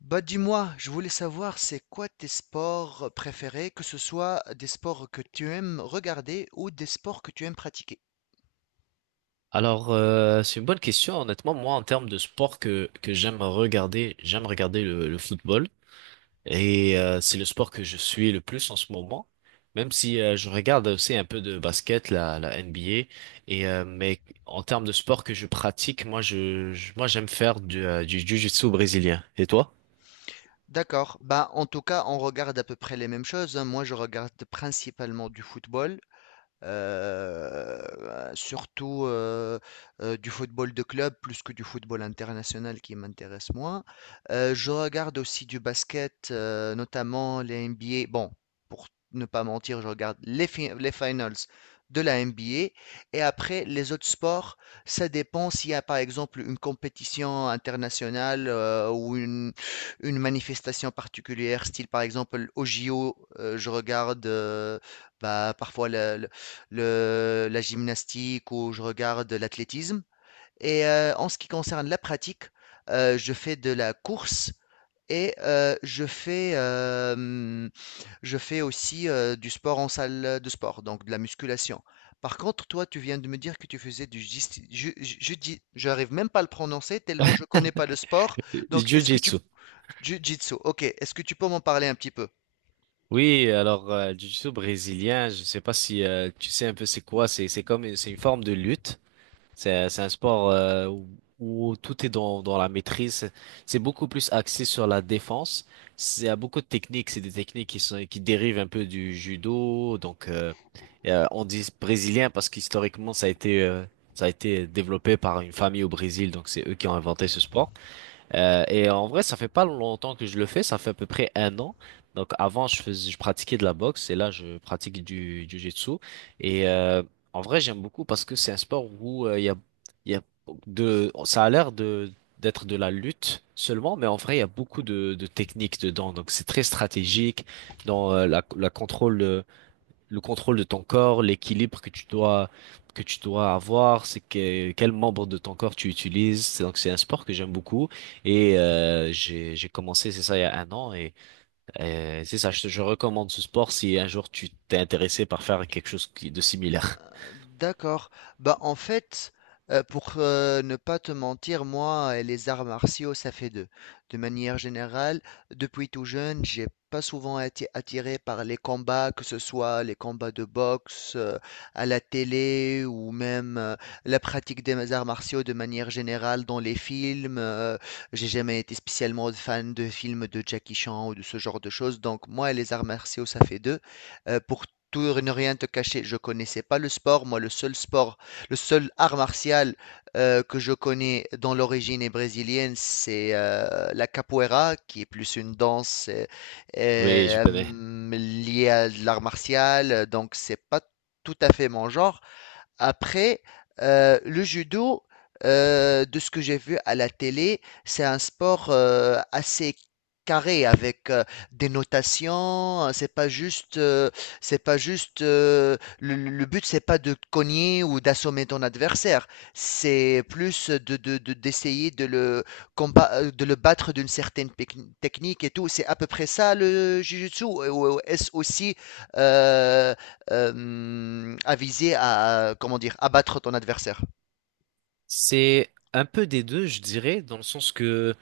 Bah dis-moi, je voulais savoir c'est quoi tes sports préférés, que ce soit des sports que tu aimes regarder ou des sports que tu aimes pratiquer. Alors, c'est une bonne question. Honnêtement, moi, en termes de sport que j'aime regarder le football. Et c'est le sport que je suis le plus en ce moment. Même si je regarde aussi un peu de basket, la NBA. Et, mais en termes de sport que je pratique, moi, moi, j'aime faire du jiu-jitsu brésilien. Et toi? D'accord, bah, en tout cas on regarde à peu près les mêmes choses, hein. Moi je regarde principalement du football, Heu, surtout, du football de club plus que du football international qui m'intéresse moins. Je regarde aussi du basket, notamment les NBA. Bon, pour ne pas mentir, je regarde les fi les finals de la NBA. Et après les autres sports, ça dépend s'il y a, par exemple, une compétition internationale, ou une manifestation particulière, style, par exemple, aux JO, je regarde, bah, parfois le la gymnastique, ou je regarde l'athlétisme. En ce qui concerne la pratique, je fais de la course, et je fais aussi du sport en salle de sport, donc de la musculation. Par contre, toi, tu viens de me dire que tu faisais du je n'arrive même pas à le prononcer tellement je connais pas le sport. Donc, est-ce que tu Jiu-jitsu. jiu-jitsu, ok, est-ce que tu peux m'en parler un petit peu? Oui, alors, jiu-jitsu brésilien, je sais pas si tu sais un peu c'est quoi. C'est comme, c'est une forme de lutte. C'est un sport où tout est dans la maîtrise. C'est beaucoup plus axé sur la défense. Il y a beaucoup de techniques. C'est des techniques qui dérivent un peu du judo. Donc, et, on dit brésilien parce qu'historiquement, ça a été développé par une famille au Brésil. Donc, c'est eux qui ont inventé ce sport. Et en vrai, ça fait pas longtemps que je le fais, ça fait à peu près un an. Donc avant, je pratiquais de la boxe et là, je pratique du jiu-jitsu. Et en vrai, j'aime beaucoup parce que c'est un sport où il y a de ça a l'air de d'être de la lutte seulement, mais en vrai, il y a beaucoup de techniques dedans. Donc c'est très stratégique dans la contrôle. Le contrôle de ton corps, l'équilibre que tu dois avoir, c'est que quel membre de ton corps tu utilises. Donc c'est un sport que j'aime beaucoup et j'ai commencé c'est ça il y a un an et c'est ça je recommande ce sport si un jour tu t'es intéressé par faire quelque chose de similaire. D'accord. Bah, en fait, pour ne pas te mentir, moi et les arts martiaux, ça fait deux. De manière générale, depuis tout jeune, j'ai pas souvent été attiré par les combats, que ce soit les combats de boxe, à la télé, ou même la pratique des arts martiaux de manière générale dans les films. J'ai jamais été spécialement fan de films de Jackie Chan ou de ce genre de choses. Donc, moi et les arts martiaux, ça fait deux. Pour tout et ne rien te cacher, je connaissais pas le sport. Moi, le seul sport, le seul art martial que je connais dans l'origine est brésilienne, c'est la capoeira, qui est plus une danse Oui, je connais. euh, liée à l'art martial. Donc, c'est pas tout à fait mon genre. Après, le judo, de ce que j'ai vu à la télé, c'est un sport assez carré avec des notations, hein. C'est pas juste, c'est pas juste. Le but, c'est pas de cogner ou d'assommer ton adversaire. C'est plus d'essayer de le combat, de le battre d'une certaine technique et tout. C'est à peu près ça le jiu-jitsu. Ou est-ce aussi euh, à viser à, comment dire, abattre ton adversaire? C'est un peu des deux, je dirais, dans le sens que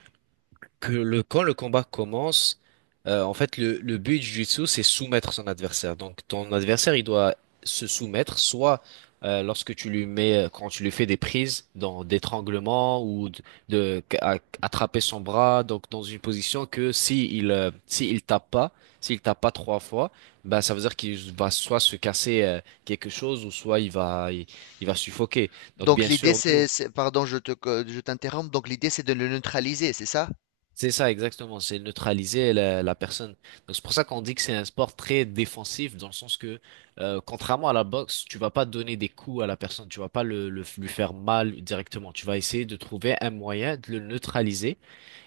que le, quand le combat commence, en fait, le but du jiu-jitsu, c'est soumettre son adversaire. Donc, ton adversaire, il doit se soumettre, soit lorsque tu lui mets, quand tu lui fais des prises, dans d'étranglement ou de attraper son bras, donc dans une position que si il tape pas, s'il tape pas trois fois, bah ça veut dire qu'il va soit se casser quelque chose ou soit il va suffoquer. Donc, Donc bien l'idée sûr, nous. c'est, pardon, je t'interromps. Donc l'idée c'est de le neutraliser, c'est ça? C'est ça, exactement. C'est neutraliser la personne. Donc c'est pour ça qu'on dit que c'est un sport très défensif, dans le sens que, contrairement à la boxe, tu vas pas donner des coups à la personne, tu vas pas lui faire mal directement. Tu vas essayer de trouver un moyen de le neutraliser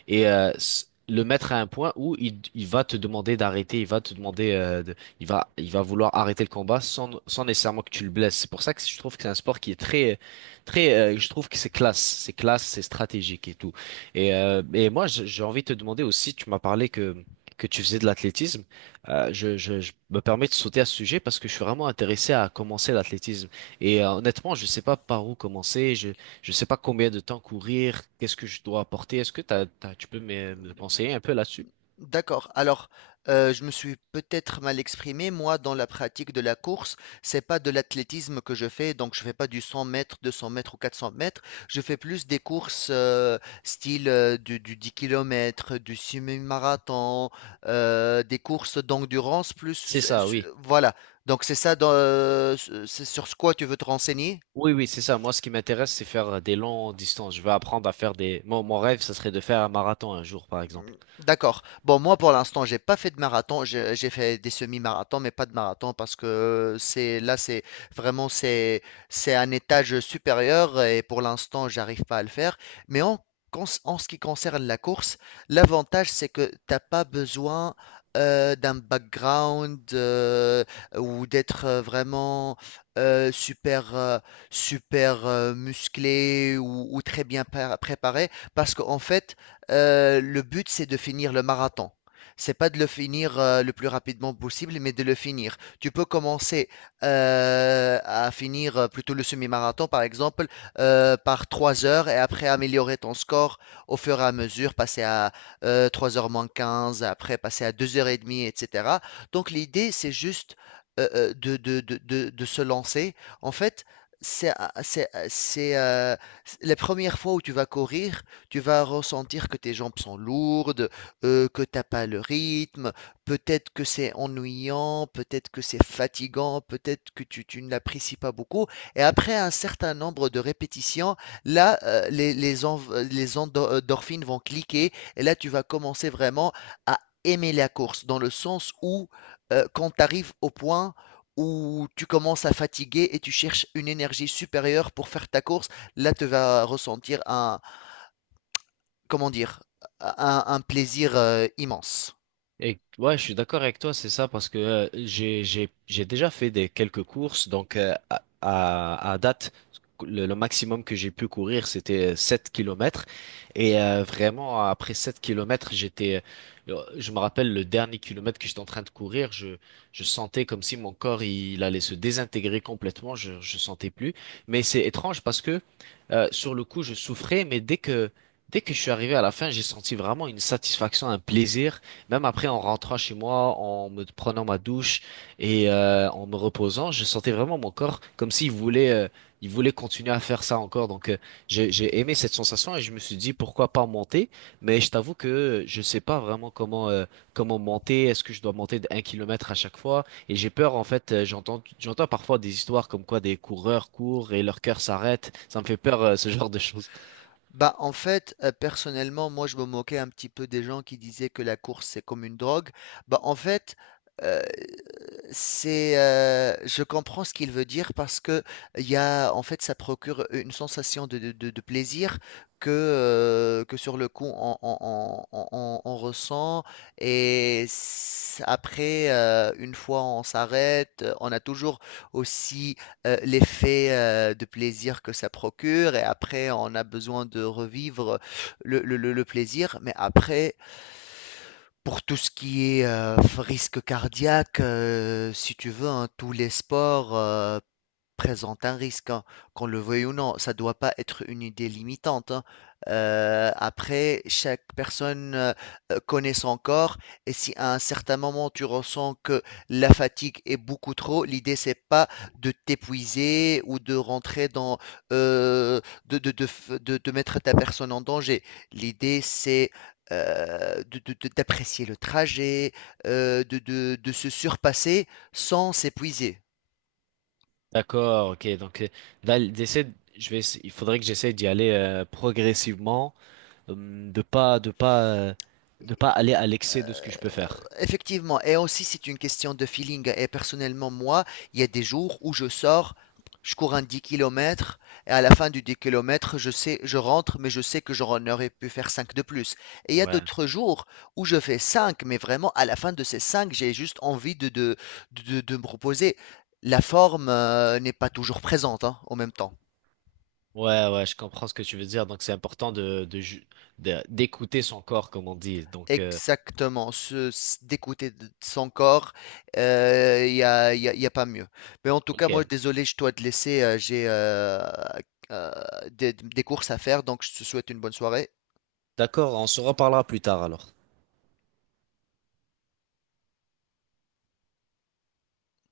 et le mettre à un point où il va te demander d'arrêter, il va te demander, il va vouloir arrêter le combat sans nécessairement que tu le blesses. C'est pour ça que je trouve que c'est un sport qui est très, très, je trouve que c'est classe, c'est classe, c'est stratégique et tout. Et moi, j'ai envie de te demander aussi, tu m'as parlé que tu faisais de l'athlétisme. Je je me permets de sauter à ce sujet parce que je suis vraiment intéressé à commencer l'athlétisme. Et honnêtement, je sais pas par où commencer. Je sais pas combien de temps courir, qu'est-ce que je dois apporter. Est-ce que tu peux me conseiller un peu là-dessus? D'accord. Alors, je me suis peut-être mal exprimé. Moi, dans la pratique de la course, c'est pas de l'athlétisme que je fais, donc je fais pas du 100 mètres, deux 200 mètres ou 400 mètres. Je fais plus des courses, style, du 10 km, du semi-marathon, des courses d'endurance C'est plus, ça, su oui. voilà. Donc c'est ça, c'est sur ce quoi tu veux te renseigner? Oui, oui, c'est ça. Moi, ce qui m'intéresse, c'est faire des longues distances. Je veux apprendre. Mon rêve, ça serait de faire un marathon un jour, par exemple. D'accord. Bon, moi, pour l'instant, j'ai pas fait de marathon. J'ai fait des semi-marathons, mais pas de marathon parce que c'est là, c'est vraiment, c'est un étage supérieur et pour l'instant, j'arrive pas à le faire. Mais en ce qui concerne la course, l'avantage, c'est que t'as pas besoin d'un background, ou d'être vraiment super super musclé, ou très bien préparé parce qu'en fait le but, c'est de finir le marathon. C'est pas de le finir, le plus rapidement possible, mais de le finir. Tu peux commencer à finir plutôt le semi-marathon, par exemple, par 3 heures, et après améliorer ton score au fur et à mesure, passer à 3 heures moins 15, après passer à 2 heures et demie, etc. Donc l'idée, c'est juste de se lancer. En fait, c'est, c'est, c'est, euh, la première fois où tu vas courir, tu vas ressentir que tes jambes sont lourdes, que t'as pas le rythme, peut-être que c'est ennuyant, peut-être que c'est fatigant, peut-être que tu ne l'apprécies pas beaucoup. Et après un certain nombre de répétitions, là, les endorphines vont cliquer et là, tu vas commencer vraiment à aimer la course, dans le sens où quand tu arrives au point où tu commences à fatiguer et tu cherches une énergie supérieure pour faire ta course, là tu vas ressentir un, comment dire, un plaisir immense. Et ouais, je suis d'accord avec toi, c'est ça, parce que j'ai déjà fait des quelques courses, donc à date le maximum que j'ai pu courir c'était 7 kilomètres et vraiment après 7 kilomètres j'étais je me rappelle le dernier kilomètre que j'étais en train de courir, je sentais comme si mon corps il allait se désintégrer complètement, je sentais plus, mais c'est étrange parce que sur le coup je souffrais, dès que je suis arrivé à la fin, j'ai senti vraiment une satisfaction, un plaisir. Même après, en rentrant chez moi, en me prenant ma douche et en me reposant, je sentais vraiment mon corps comme s'il voulait continuer à faire ça encore. Donc, j'ai aimé cette sensation et je me suis dit pourquoi pas monter. Mais je t'avoue que je sais pas vraiment comment monter. Est-ce que je dois monter d'un kilomètre à chaque fois? Et j'ai peur, en fait, j'entends parfois des histoires comme quoi des coureurs courent et leur cœur s'arrête. Ça me fait peur, ce genre de choses. Bah, en fait, personnellement, moi, je me moquais un petit peu des gens qui disaient que la course, c'est comme une drogue. Bah, en fait, heu, je comprends ce qu'il veut dire parce que il y a en fait, ça procure une sensation de plaisir que, que sur le coup, on ressent. Et c après, une fois on s'arrête, on a toujours aussi l'effet, de plaisir que ça procure, et après on a besoin de revivre le plaisir. Mais après, pour tout ce qui est, risque cardiaque, si tu veux, hein, tous les sports, présente un risque, hein, qu'on le veuille ou non. Ça doit pas être une idée limitante, hein. Après, chaque personne connaît son corps et si à un certain moment tu ressens que la fatigue est beaucoup trop, l'idée c'est pas de t'épuiser ou euh, de mettre ta personne en danger. L'idée, c'est d'apprécier le trajet, de se surpasser sans s'épuiser. D'accord, ok. Donc, là, j'essaie, je vais, essa- il faudrait que j'essaie d'y aller progressivement, hum, de pas, de pas, euh, de pas aller à l'excès de ce Euh, que je peux faire. Effectivement, et aussi c'est une question de feeling. Et personnellement, moi, il y a des jours où je sors, je cours un 10 kilomètres, et à la fin du 10 km, je sais, je rentre, mais je sais que j'en aurais pu faire 5 de plus. Et il y a Ouais. d'autres jours où je fais 5, mais vraiment à la fin de ces 5, j'ai juste envie de me reposer. La forme, n'est pas toujours présente, hein, en même temps. Ouais, ouais, je comprends ce que tu veux dire. Donc, c'est important d'écouter son corps, comme on dit. Donc, Exactement, d'écouter de son corps, il y a, y a pas mieux. Mais en tout cas, moi, ok. désolé, je dois te laisser, j'ai euh, des courses à faire, donc je te souhaite une bonne soirée. D'accord, on se reparlera plus tard alors.